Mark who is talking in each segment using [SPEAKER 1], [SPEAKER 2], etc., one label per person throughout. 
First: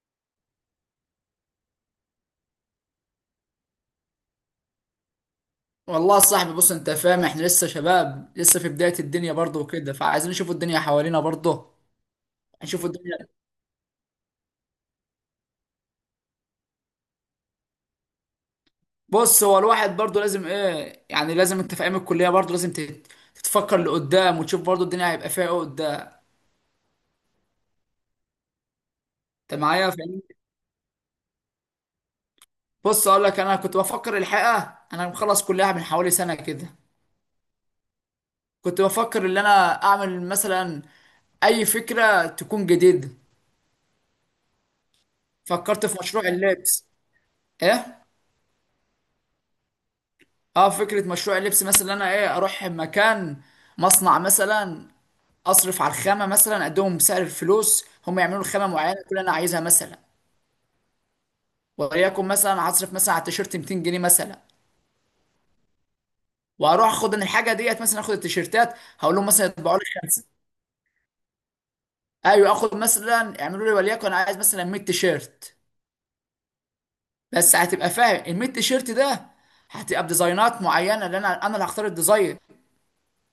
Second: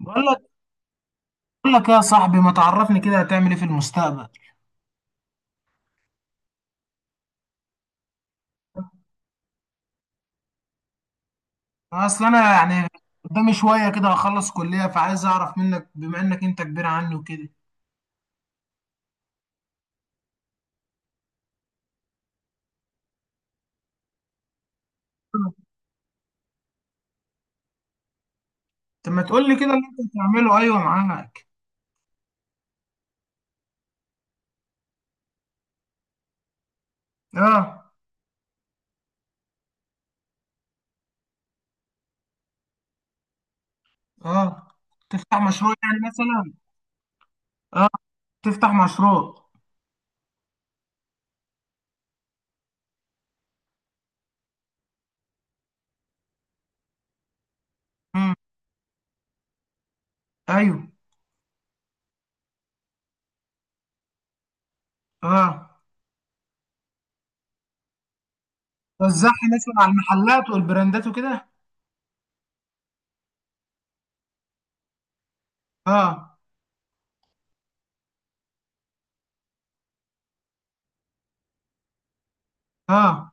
[SPEAKER 1] بقول لك بقول لك يا صاحبي ما تعرفني كده، هتعمل ايه في المستقبل؟
[SPEAKER 2] والله يا صاحبي، بص انت فاهم، احنا لسه شباب لسه في بداية الدنيا برضه وكده، فعايزين نشوف الدنيا حوالينا برضه.
[SPEAKER 1] اصل انا
[SPEAKER 2] نشوف
[SPEAKER 1] يعني
[SPEAKER 2] الدنيا.
[SPEAKER 1] قدامي شويه كده، هخلص كليه، فعايز اعرف منك بما انك انت كبير عني وكده.
[SPEAKER 2] بص هو الواحد برضه لازم ايه، يعني لازم انت في ايام الكلية برضه لازم تتفكر لقدام، وتشوف برضه الدنيا هيبقى فيها ايه قدام.
[SPEAKER 1] طب ما تقول لي
[SPEAKER 2] انت
[SPEAKER 1] كده اللي
[SPEAKER 2] معايا
[SPEAKER 1] انت
[SPEAKER 2] فاهمني.
[SPEAKER 1] بتعمله. ايوه، معاك.
[SPEAKER 2] بص اقول لك، انا كنت بفكر الحقيقة، انا مخلص كلية من حوالي سنة كده.
[SPEAKER 1] اه.
[SPEAKER 2] كنت بفكر ان انا اعمل مثلا اي فكرة تكون جديدة.
[SPEAKER 1] اه، تفتح مشروع
[SPEAKER 2] فكرت
[SPEAKER 1] يعني
[SPEAKER 2] في مشروع
[SPEAKER 1] مثلا.
[SPEAKER 2] اللبس.
[SPEAKER 1] اه،
[SPEAKER 2] ايه.
[SPEAKER 1] تفتح مشروع.
[SPEAKER 2] اه، فكرة مشروع اللبس مثلا إن انا ايه اروح مكان، مصنع مثلا، اصرف على الخامة مثلا، اديهم سعر الفلوس هم
[SPEAKER 1] امم،
[SPEAKER 2] يعملوا خامة معينة كل انا عايزها مثلا.
[SPEAKER 1] ايوه.
[SPEAKER 2] وليكن مثلا هصرف مثلا على التيشيرت 200 جنيه مثلا،
[SPEAKER 1] اه.
[SPEAKER 2] واروح اخد ان الحاجة ديت مثلا، اخد التيشيرتات هقول لهم
[SPEAKER 1] توزعها
[SPEAKER 2] مثلا
[SPEAKER 1] مثلا
[SPEAKER 2] يطبعوا لي
[SPEAKER 1] على
[SPEAKER 2] خمسة.
[SPEAKER 1] المحلات والبراندات وكده.
[SPEAKER 2] ايوه اخد مثلا يعملوا لي وليكن انا عايز مثلا 100 تيشيرت.
[SPEAKER 1] اه.
[SPEAKER 2] بس هتبقى فاهم ال 100 تيشيرت ده هتبقى بديزاينات معينة، لان انا اللي هختار الديزاين.
[SPEAKER 1] اه.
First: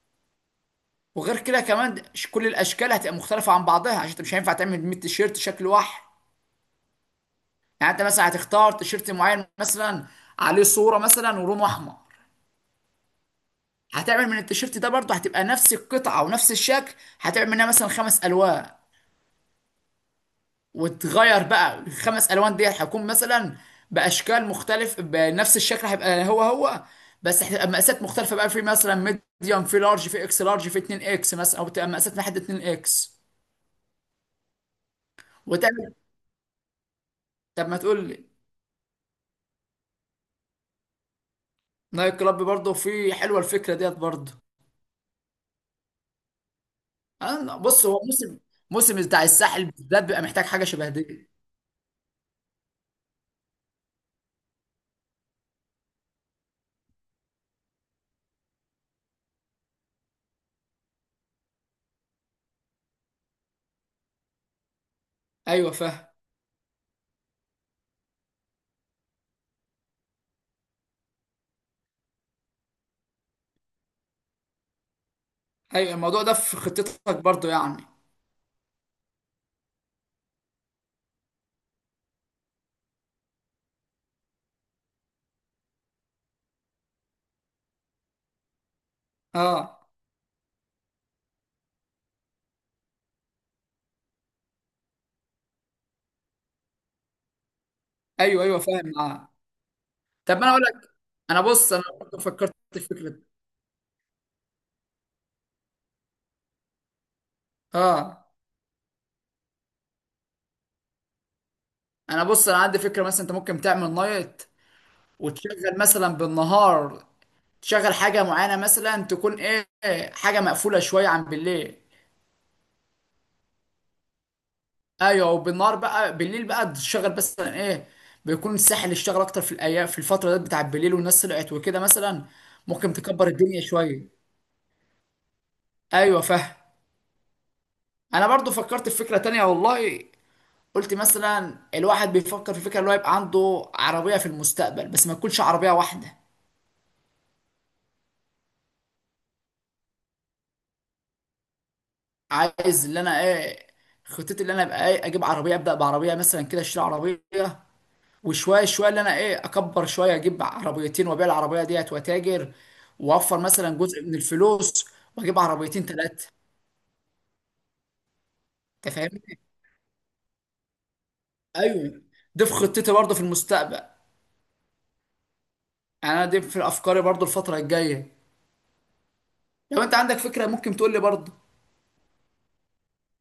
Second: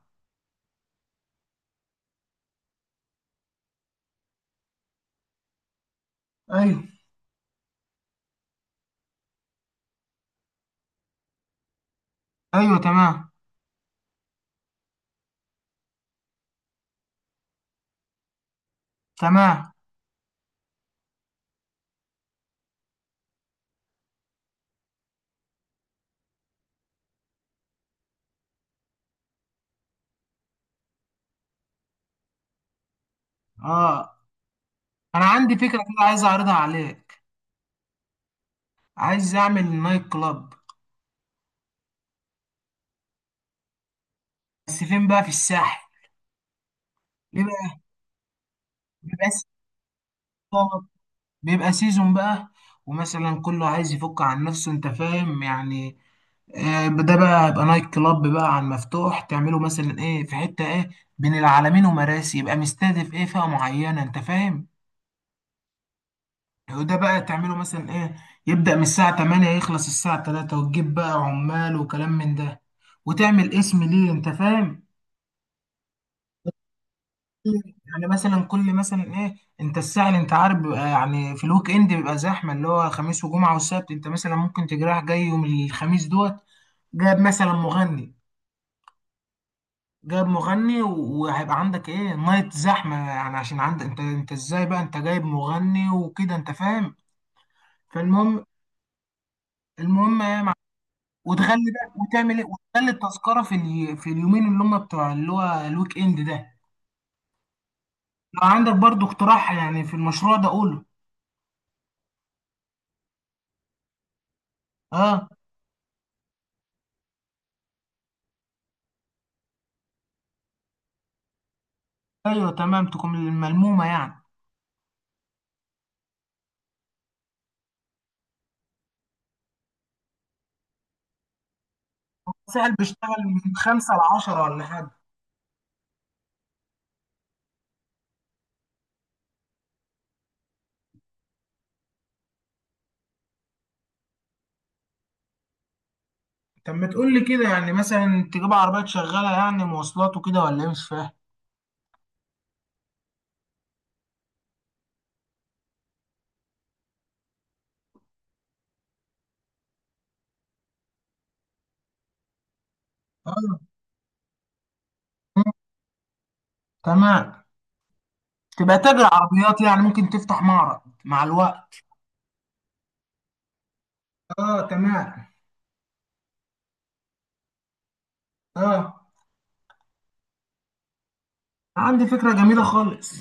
[SPEAKER 2] وغير كده كمان، كل الاشكال هتبقى مختلفه عن بعضها، عشان انت مش هينفع تعمل 100 تيشيرت شكل واحد.
[SPEAKER 1] ايوه.
[SPEAKER 2] يعني انت مثلا هتختار تيشيرت معين مثلا عليه صوره مثلا ولونه احمر،
[SPEAKER 1] ايوه، تمام.
[SPEAKER 2] هتعمل من التيشيرت ده برضه هتبقى نفس القطعه ونفس الشكل، هتعمل منها مثلا خمس الوان.
[SPEAKER 1] تمام.
[SPEAKER 2] وتغير بقى الخمس الوان دي هتكون مثلا باشكال مختلف، بنفس الشكل هيبقى هو هو، بس هتبقى مقاسات مختلفه بقى، في مثلا ميديوم، في لارج، في اكس لارج، في 2 اكس مثلا، او تبقى مقاسات لحد 2 اكس.
[SPEAKER 1] اه، انا عندي فكره
[SPEAKER 2] وتعمل.
[SPEAKER 1] كده عايز اعرضها عليك.
[SPEAKER 2] طب ما تقول لي.
[SPEAKER 1] عايز اعمل نايت كلاب،
[SPEAKER 2] نايت كلاب برضه، في حلوه الفكره ديت برضه.
[SPEAKER 1] بس فين بقى؟ في الساحل. بيبقى
[SPEAKER 2] بص هو موسم، موسم بتاع
[SPEAKER 1] بيبقى
[SPEAKER 2] الساحل بالذات بيبقى محتاج حاجه
[SPEAKER 1] سيزون.
[SPEAKER 2] شبه دي.
[SPEAKER 1] بيبقى سيزون بقى. ومثلا كله عايز يفك عن نفسه، انت فاهم يعني. آه، ده بقى يبقى نايت كلاب بقى عن مفتوح، تعمله مثلا ايه في حتة ايه بين العلمين ومراسي، يبقى مستهدف ايه فئة معينة، انت فاهم.
[SPEAKER 2] ايوه فاهم.
[SPEAKER 1] وده بقى تعمله مثلا ايه، يبدأ من الساعة 8 يخلص الساعة 3، وتجيب بقى عمال وكلام من ده، وتعمل اسم ليه، انت فاهم.
[SPEAKER 2] ايوه، الموضوع ده في خطتك برضه يعني.
[SPEAKER 1] يعني مثلا كل مثلا ايه، انت الساعة اللي انت عارف بيبقى يعني في الويك اند بيبقى زحمة، اللي هو خميس وجمعة والسبت، انت مثلا ممكن تجرح جاي يوم الخميس دوت، جاب مثلا مغني.
[SPEAKER 2] اه.
[SPEAKER 1] جاب مغني وهيبقى عندك ايه نايت زحمة، يعني عشان عندك، انت ازاي بقى انت جايب مغني وكده، انت فاهم.
[SPEAKER 2] ايوه
[SPEAKER 1] فالمهم،
[SPEAKER 2] ايوه فاهم معاه.
[SPEAKER 1] المهم
[SPEAKER 2] طب ما انا
[SPEAKER 1] إيه،
[SPEAKER 2] اقول لك، انا
[SPEAKER 1] وتغلي
[SPEAKER 2] بص انا
[SPEAKER 1] بقى
[SPEAKER 2] برضه
[SPEAKER 1] وتعمل ايه،
[SPEAKER 2] فكرت في
[SPEAKER 1] وتغلي
[SPEAKER 2] فكره دي.
[SPEAKER 1] التذكرة في اليومين اللي هم بتوع اللي هو الويك اند ده.
[SPEAKER 2] اه.
[SPEAKER 1] لو عندك برضو اقتراح يعني في المشروع ده قوله.
[SPEAKER 2] انا بص انا عندي فكره مثلا انت ممكن تعمل نايت
[SPEAKER 1] اه.
[SPEAKER 2] وتشغل مثلا بالنهار، تشغل حاجه معينه مثلا تكون ايه، حاجه مقفوله شويه عن بالليل.
[SPEAKER 1] ايوه تمام، تكون الملمومه يعني.
[SPEAKER 2] ايوه، وبالنهار بقى بالليل بقى تشتغل مثلا ايه، بيكون الساحل اشتغل اكتر في الايام، في الفتره ديت بتاع بالليل والناس طلعت وكده مثلا،
[SPEAKER 1] سهل
[SPEAKER 2] ممكن
[SPEAKER 1] بيشتغل.
[SPEAKER 2] تكبر
[SPEAKER 1] من
[SPEAKER 2] الدنيا
[SPEAKER 1] خمسة
[SPEAKER 2] شويه.
[SPEAKER 1] لعشرة ولا حاجه.
[SPEAKER 2] ايوه فاهم. انا برضو فكرت في فكره تانية والله. قلت مثلا الواحد بيفكر في فكره اللي هو يبقى عنده عربيه في المستقبل، بس ما تكونش عربيه واحده.
[SPEAKER 1] طب ما تقول لي كده، يعني مثلا تجيب عربيات شغاله يعني مواصلات وكده ولا ايه؟ مش فاهم.
[SPEAKER 2] عايز اللي انا ايه، خطتي اللي انا ابقى ايه، اجيب عربيه، ابدا بعربيه مثلا كده، اشتري عربيه، وشويه شويه اللي انا ايه اكبر شويه، اجيب عربيتين وابيع العربيه ديت واتاجر، واوفر
[SPEAKER 1] أيوة،
[SPEAKER 2] مثلا جزء من الفلوس، واجيب عربيتين ثلاثه.
[SPEAKER 1] تمام. تبقى
[SPEAKER 2] انت
[SPEAKER 1] تاجر
[SPEAKER 2] فاهمني.
[SPEAKER 1] عربيات يعني، ممكن تفتح معرض مع الوقت.
[SPEAKER 2] ايوه، دي في خطتي برضه في المستقبل،
[SPEAKER 1] اه، تمام.
[SPEAKER 2] يعني انا دي في افكاري برضه الفتره الجايه.
[SPEAKER 1] اه.
[SPEAKER 2] لو انت عندك فكره ممكن تقول لي برضه.
[SPEAKER 1] عندي فكره جميله خالص.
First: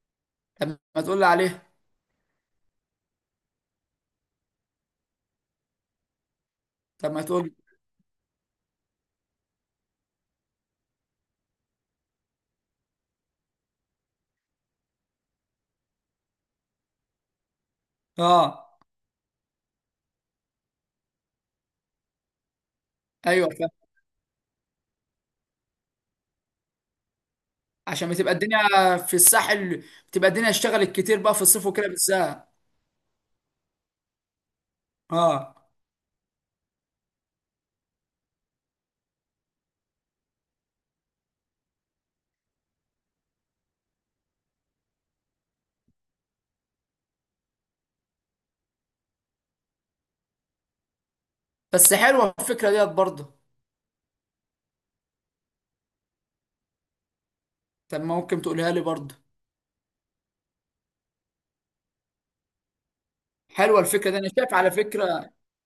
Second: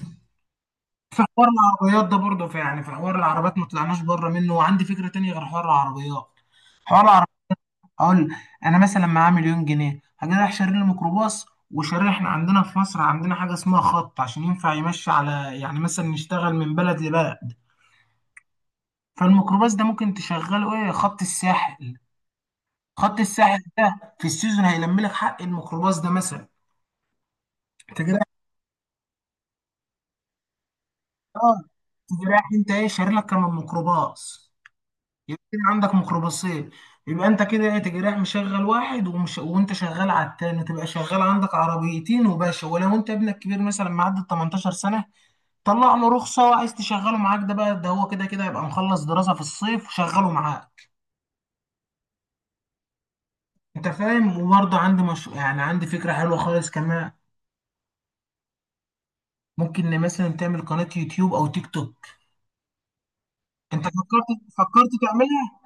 [SPEAKER 2] طب ما تقول لي
[SPEAKER 1] حوار
[SPEAKER 2] عليها.
[SPEAKER 1] العربيات ده برضه في، يعني في حوار العربيات ما طلعناش بره منه، وعندي فكره تانية غير حوار العربيات. حوار
[SPEAKER 2] طب ما
[SPEAKER 1] العربيات.
[SPEAKER 2] تقول لي.
[SPEAKER 1] اقول، انا مثلا معايا مليون جنيه، هجي رايح شاري لي ميكروباص وشاري، احنا عندنا في مصر عندنا حاجه اسمها خط عشان ينفع يمشي على، يعني مثلا نشتغل من بلد لبلد.
[SPEAKER 2] اه
[SPEAKER 1] فالميكروباص ده ممكن تشغله ايه، خط الساحل. خط
[SPEAKER 2] ايوه
[SPEAKER 1] الساحل
[SPEAKER 2] فاهم.
[SPEAKER 1] ده في السيزون هيلم لك حق الميكروباص ده مثلا.
[SPEAKER 2] عشان
[SPEAKER 1] تجي رايح.
[SPEAKER 2] بتبقى الدنيا في الساحل، بتبقى الدنيا اشتغلت كتير بقى في
[SPEAKER 1] اه،
[SPEAKER 2] الصيف وكده
[SPEAKER 1] تجي رايح
[SPEAKER 2] بالذات.
[SPEAKER 1] انت ايه شاري لك كمان ميكروباص، يبقى
[SPEAKER 2] اه.
[SPEAKER 1] كده عندك ميكروباصين. يبقى انت كده ايه تجي رايح مشغل واحد، ومش وانت شغال على التاني تبقى شغال عندك عربيتين وباشا. ولو انت ابنك كبير مثلا معدي ال 18 سنه، طلع له رخصه عايز تشغله معاك، ده بقى ده هو كده كده يبقى مخلص دراسه في الصيف وشغله معاك.
[SPEAKER 2] بس حلوه الفكره ديت برضه.
[SPEAKER 1] انت فاهم. وبرضه عندي مش... يعني عندي فكره حلوه خالص كمان.
[SPEAKER 2] طب ما ممكن تقولها لي برضه.
[SPEAKER 1] ممكن إن مثلا تعمل قناه يوتيوب او تيك توك.
[SPEAKER 2] حلوه
[SPEAKER 1] انت
[SPEAKER 2] الفكره دي،
[SPEAKER 1] فكرت،
[SPEAKER 2] انا شايف على
[SPEAKER 1] فكرت
[SPEAKER 2] فكره.
[SPEAKER 1] تعملها؟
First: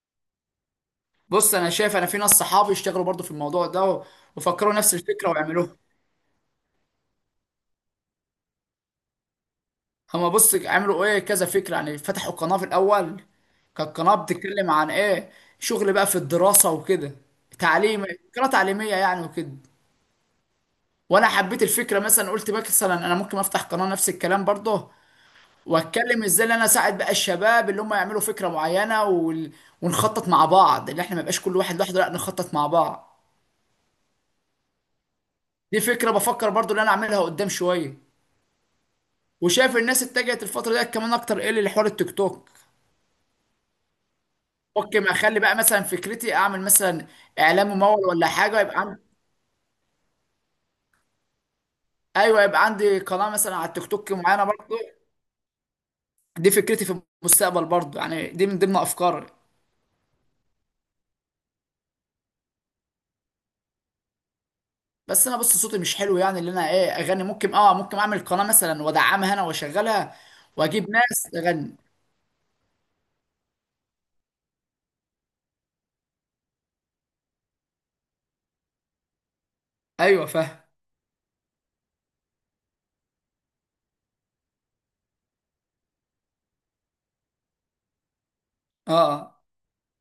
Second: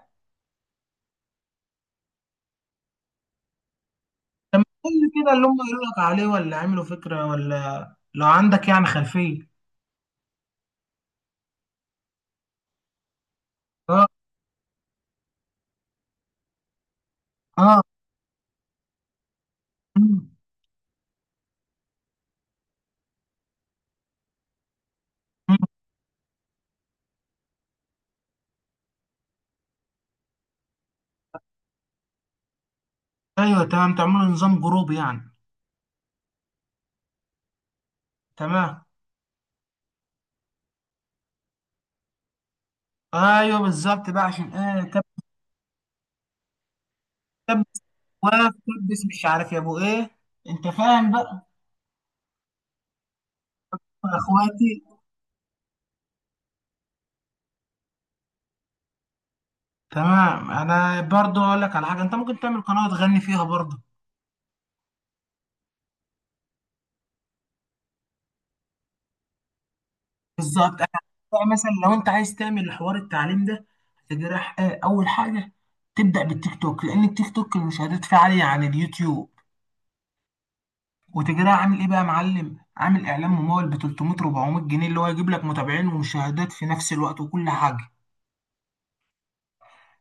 [SPEAKER 2] بص انا شايف، انا في ناس صحابي اشتغلوا برضو في الموضوع ده،
[SPEAKER 1] لما
[SPEAKER 2] وفكروا
[SPEAKER 1] تقول
[SPEAKER 2] نفس
[SPEAKER 1] لي
[SPEAKER 2] الفكره
[SPEAKER 1] كده اللي هم
[SPEAKER 2] وعملوها.
[SPEAKER 1] قالوا لك عليه، ولا عملوا فكره، ولا لو عندك يعني خلفيه.
[SPEAKER 2] هما بص عملوا ايه كذا فكره، يعني فتحوا قناه في الاول، كانت
[SPEAKER 1] اه.
[SPEAKER 2] قناه بتتكلم عن ايه، شغل بقى في الدراسه وكده،
[SPEAKER 1] اه.
[SPEAKER 2] تعليم، قناه تعليميه يعني وكده.
[SPEAKER 1] مم.
[SPEAKER 2] وانا حبيت الفكره مثلا، قلت بقى مثلا انا ممكن افتح قناه نفس الكلام برضه.
[SPEAKER 1] مم.
[SPEAKER 2] واتكلم ازاي ان انا اساعد بقى الشباب اللي هم يعملوا فكره معينه. ونخطط مع بعض، اللي احنا ما يبقاش كل واحد لوحده، لا نخطط مع بعض.
[SPEAKER 1] ايوه تمام، تعملوا نظام جروبي يعني.
[SPEAKER 2] دي فكره بفكر برضو ان انا اعملها قدام شويه.
[SPEAKER 1] تمام.
[SPEAKER 2] وشايف الناس اتجهت الفتره ديت كمان اكتر ايه لحوار التيك توك.
[SPEAKER 1] ايوه بالظبط بقى، عشان ايه
[SPEAKER 2] ممكن اخلي بقى مثلا فكرتي اعمل مثلا اعلان
[SPEAKER 1] كبس،
[SPEAKER 2] ممول ولا
[SPEAKER 1] واف
[SPEAKER 2] حاجه يبقى عندي.
[SPEAKER 1] كبس، مش عارف يا ابو ايه، انت فاهم بقى.
[SPEAKER 2] ايوه، يبقى عندي قناه مثلا على التيك توك
[SPEAKER 1] يا
[SPEAKER 2] معينه برضو.
[SPEAKER 1] اخواتي.
[SPEAKER 2] دي فكرتي في المستقبل برضو، يعني دي من ضمن افكاري.
[SPEAKER 1] تمام، انا برضو اقول لك على حاجه، انت ممكن تعمل قناه تغني فيها برضو.
[SPEAKER 2] بس انا بص صوتي مش حلو، يعني اللي انا ايه اغني، ممكن ممكن اعمل قناه مثلا وادعمها انا واشغلها،
[SPEAKER 1] بالظبط. أنا
[SPEAKER 2] واجيب ناس
[SPEAKER 1] بقى مثلا
[SPEAKER 2] تغني.
[SPEAKER 1] لو انت عايز تعمل حوار التعليم ده، تجرح ايه اول حاجه، تبدا بالتيك توك لان التيك توك المشاهدات فيه عاليه عن اليوتيوب،
[SPEAKER 2] ايوه فاهم.
[SPEAKER 1] وتجريها عامل ايه بقى يا معلم، عامل اعلان ممول ب 300 400 جنيه، اللي هو يجيب لك متابعين ومشاهدات في نفس الوقت وكل حاجه.
[SPEAKER 2] اه. آه.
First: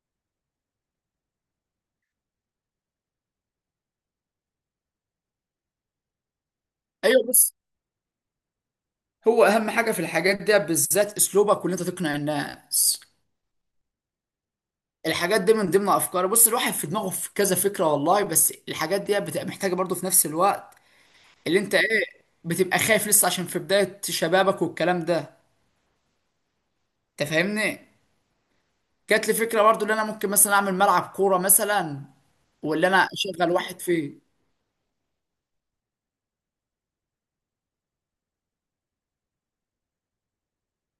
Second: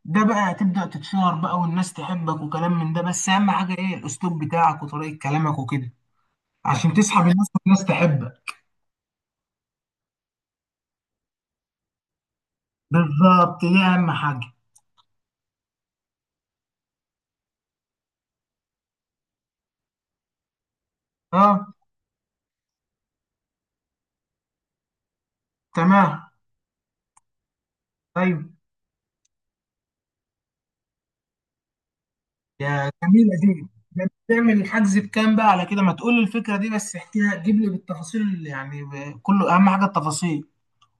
[SPEAKER 1] ده بقى هتبدا تتشهر بقى والناس تحبك وكلام من ده، بس اهم حاجه ايه، الاسلوب بتاعك وطريقه كلامك وكده، عشان تسحب
[SPEAKER 2] ايوه
[SPEAKER 1] الناس
[SPEAKER 2] بص،
[SPEAKER 1] والناس تحبك.
[SPEAKER 2] هو اهم حاجه في الحاجات دي بالذات اسلوبك وان انت تقنع الناس.
[SPEAKER 1] بالظبط، دي اهم حاجه.
[SPEAKER 2] الحاجات دي من ضمن افكاري، بص الواحد في دماغه في كذا فكره والله، بس الحاجات دي بتبقى محتاجه برضه في نفس الوقت، اللي
[SPEAKER 1] اه،
[SPEAKER 2] انت ايه بتبقى خايف لسه عشان في بدايه شبابك والكلام ده.
[SPEAKER 1] تمام.
[SPEAKER 2] انت فاهمني.
[SPEAKER 1] طيب.
[SPEAKER 2] جات لي فكره برضه ان انا ممكن مثلا اعمل ملعب كوره مثلا، واللي
[SPEAKER 1] يا
[SPEAKER 2] انا
[SPEAKER 1] جميله
[SPEAKER 2] اشغل
[SPEAKER 1] دي.
[SPEAKER 2] واحد
[SPEAKER 1] ده
[SPEAKER 2] فيه.
[SPEAKER 1] بتعمل الحجز بكام بقى على كده؟ ما تقول لي الفكره دي بس، احكيها، جيب لي بالتفاصيل يعني، كله اهم حاجه التفاصيل.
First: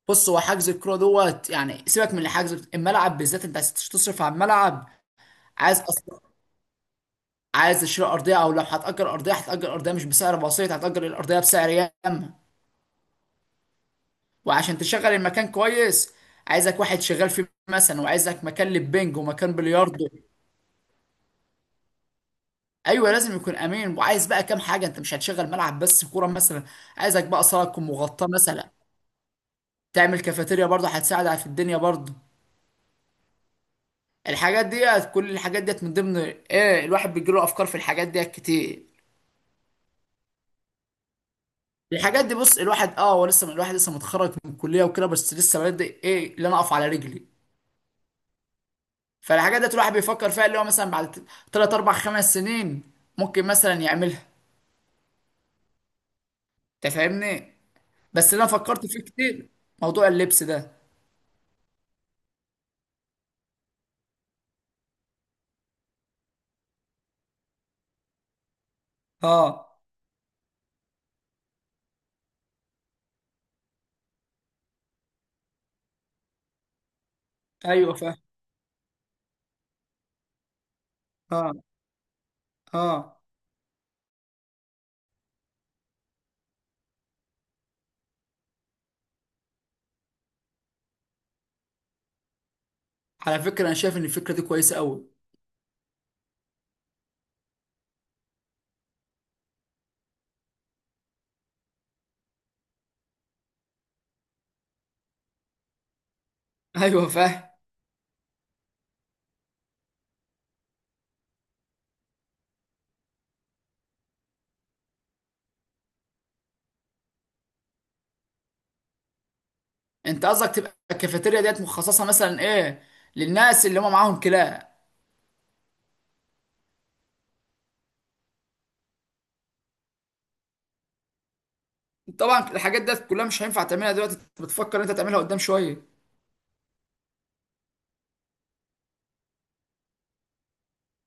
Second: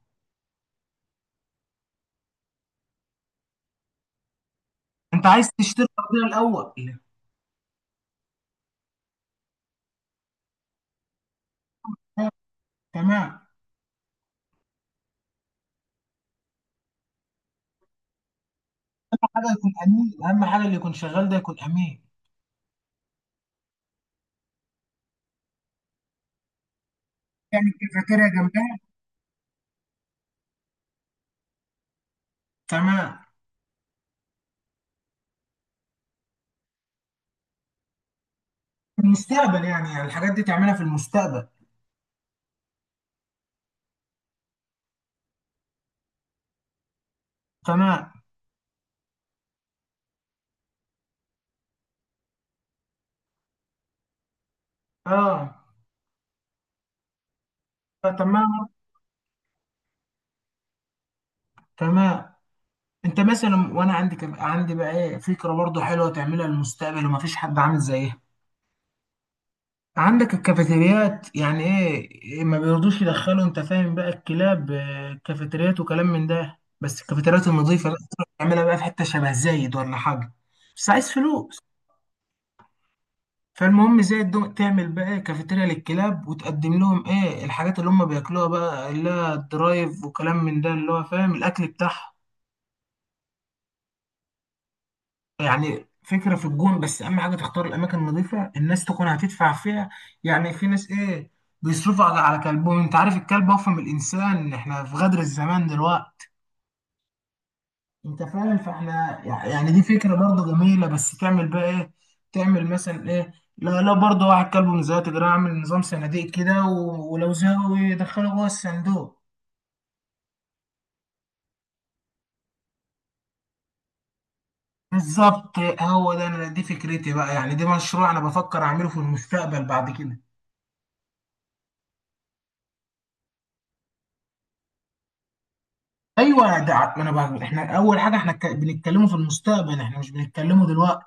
[SPEAKER 2] بص هو حجز الكوره دوت، يعني سيبك من الحجز، الملعب بالذات انت عايز تصرف على الملعب.
[SPEAKER 1] انت عايز
[SPEAKER 2] عايز
[SPEAKER 1] تشتري
[SPEAKER 2] اصلا.
[SPEAKER 1] ارضيه الاول.
[SPEAKER 2] عايز تشتري ارضيه، او لو هتأجر ارضيه، هتأجر ارضيه مش بسعر بسيط، هتأجر الارضيه بسعر
[SPEAKER 1] آه،
[SPEAKER 2] ياما.
[SPEAKER 1] تمام.
[SPEAKER 2] وعشان تشغل المكان كويس، عايزك واحد شغال فيه مثلا، وعايزك مكان للبنج
[SPEAKER 1] حاجه
[SPEAKER 2] ومكان
[SPEAKER 1] يكون
[SPEAKER 2] بلياردو.
[SPEAKER 1] امين اهم حاجه، اللي يكون شغال ده يكون امين.
[SPEAKER 2] ايوه لازم يكون امين. وعايز بقى كام حاجه، انت مش هتشغل ملعب بس كوره مثلا، عايزك بقى صاله
[SPEAKER 1] يعني
[SPEAKER 2] تكون مغطاه
[SPEAKER 1] الكافيتيريا
[SPEAKER 2] مثلا،
[SPEAKER 1] جنبها.
[SPEAKER 2] تعمل كافيتيريا برضه هتساعد على في الدنيا برضه.
[SPEAKER 1] تمام.
[SPEAKER 2] الحاجات ديت، كل الحاجات ديت من ضمن ايه، الواحد بيجيله افكار في الحاجات ديت كتير.
[SPEAKER 1] في المستقبل يعني، يعني الحاجات دي تعملها في المستقبل.
[SPEAKER 2] الحاجات دي بص، الواحد اه هو لسه، الواحد لسه متخرج من الكليه وكده، بس لسه بادئ ايه اللي انا اقف على رجلي.
[SPEAKER 1] تمام.
[SPEAKER 2] فالحاجات ديت الواحد بيفكر فيها اللي هو مثلا بعد تلات أربع خمس سنين ممكن مثلا يعملها.
[SPEAKER 1] اه.
[SPEAKER 2] أنت فاهمني.
[SPEAKER 1] آه،
[SPEAKER 2] بس اللي أنا
[SPEAKER 1] تمام.
[SPEAKER 2] فكرت فيه كتير، موضوع اللبس ده.
[SPEAKER 1] تمام. انت مثلا، وانا عندي عندي بقى ايه فكره برضه حلوه تعملها للمستقبل ومفيش حد عامل زيها.
[SPEAKER 2] أه.
[SPEAKER 1] عندك الكافيتريات يعني ايه، إيه ما بيرضوش يدخلوا، انت فاهم بقى الكلاب، آه، الكافيتريات وكلام من ده، بس الكافيتريات النظيفه
[SPEAKER 2] أيوه
[SPEAKER 1] بقى.
[SPEAKER 2] فاهم.
[SPEAKER 1] تعملها بقى في حته شبه زايد ولا حاجه. بس عايز
[SPEAKER 2] أه.
[SPEAKER 1] فلوس.
[SPEAKER 2] أه.
[SPEAKER 1] فالمهم زي تعمل بقى إيه، كافيتيريا للكلاب، وتقدم لهم ايه الحاجات اللي هم بياكلوها بقى، اللي هي الدرايف وكلام من ده، اللي هو فاهم، الاكل بتاعهم.
[SPEAKER 2] على فكرة أنا شايف إن الفكرة دي كويسة أوي.
[SPEAKER 1] يعني فكره في الجون، بس اهم حاجه تختار الاماكن النظيفه الناس تكون هتدفع فيها. يعني في ناس ايه بيصرفوا على كلبهم، انت عارف الكلب اوفى من الانسان، احنا في غدر الزمان دلوقتي.
[SPEAKER 2] أيوه فاهم.
[SPEAKER 1] انت فاهم، فاحنا يعني دي فكره برضه جميله. بس تعمل بقى ايه، تعمل مثلا ايه، لا لا برضه، واحد كلب من زيادة كده، اعمل نظام صناديق كده ولو زهقوا يدخله جوه الصندوق.
[SPEAKER 2] أنت قصدك تبقى الكافيتيريا ديت مخصصة مثلا إيه، للناس اللي هم معاهم كلاب.
[SPEAKER 1] بالظبط، هو ده، انا دي فكرتي بقى، يعني دي مشروع انا بفكر اعمله في المستقبل بعد كده.
[SPEAKER 2] طبعا الحاجات ديت كلها مش هينفع تعملها دلوقتي، أنت بتفكر أنت تعملها قدام شوية.
[SPEAKER 1] ايوه ده ما انا بقى احنا اول حاجه احنا بنتكلمه في المستقبل، احنا مش بنتكلمه دلوقتي.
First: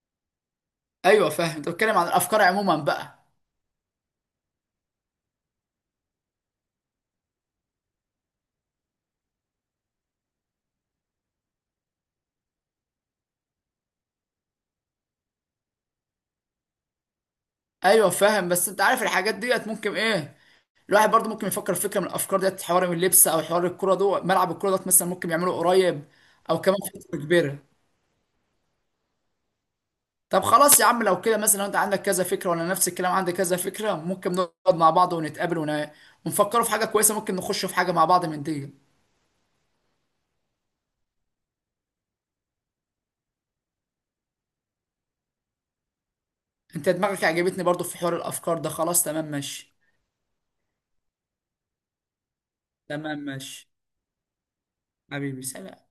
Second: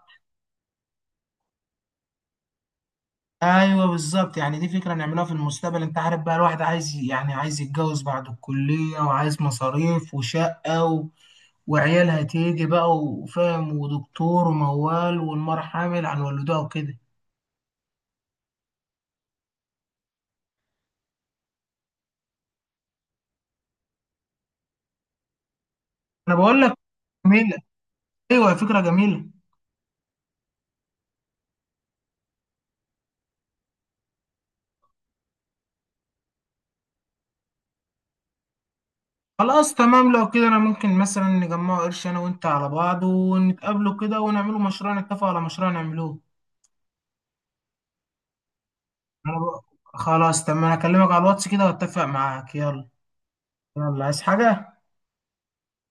[SPEAKER 2] أيوه فاهم، أنت بتتكلم عن الأفكار عموما بقى.
[SPEAKER 1] ايوه بالظبط، يعني دي فكره نعملها في المستقبل، انت عارف بقى الواحد عايز يعني عايز يتجوز بعد الكليه وعايز مصاريف وشقه، وعيالها تيجي بقى وفاهم ودكتور وموال والمرة حامل عن والدها وكده.
[SPEAKER 2] أيوه فاهم، بس أنت عارف الحاجات ديت ممكن إيه، الواحد برضه ممكن يفكر في فكره من الافكار ديت، حوار من اللبس او حوار الكوره ده، ملعب الكوره ده مثلا ممكن يعمله قريب،
[SPEAKER 1] انا
[SPEAKER 2] او
[SPEAKER 1] بقول لك،
[SPEAKER 2] كمان فتره
[SPEAKER 1] جميلة.
[SPEAKER 2] كبيره.
[SPEAKER 1] ايوه فكرة جميلة.
[SPEAKER 2] طب خلاص يا عم، لو كده مثلا لو انت عندك كذا فكره وانا نفس الكلام عندي كذا فكره، ممكن نقعد مع بعض ونتقابل ونفكروا في حاجه كويسه، ممكن نخش في حاجه مع بعض من دي.
[SPEAKER 1] خلاص تمام لو كده، انا ممكن مثلا نجمع قرش انا وانت على بعض، ونتقابلوا كده، ونعملوا مشروع، نتفق على مشروع نعملوه.
[SPEAKER 2] انت دماغك عجبتني برضه في حوار الافكار ده. خلاص تمام
[SPEAKER 1] انا بقى،
[SPEAKER 2] ماشي.
[SPEAKER 1] خلاص تمام هكلمك على الواتس كده واتفق معاك. يلا.
[SPEAKER 2] تمام ماشي.
[SPEAKER 1] يلا، عايز حاجة؟
[SPEAKER 2] حبيبي سلام.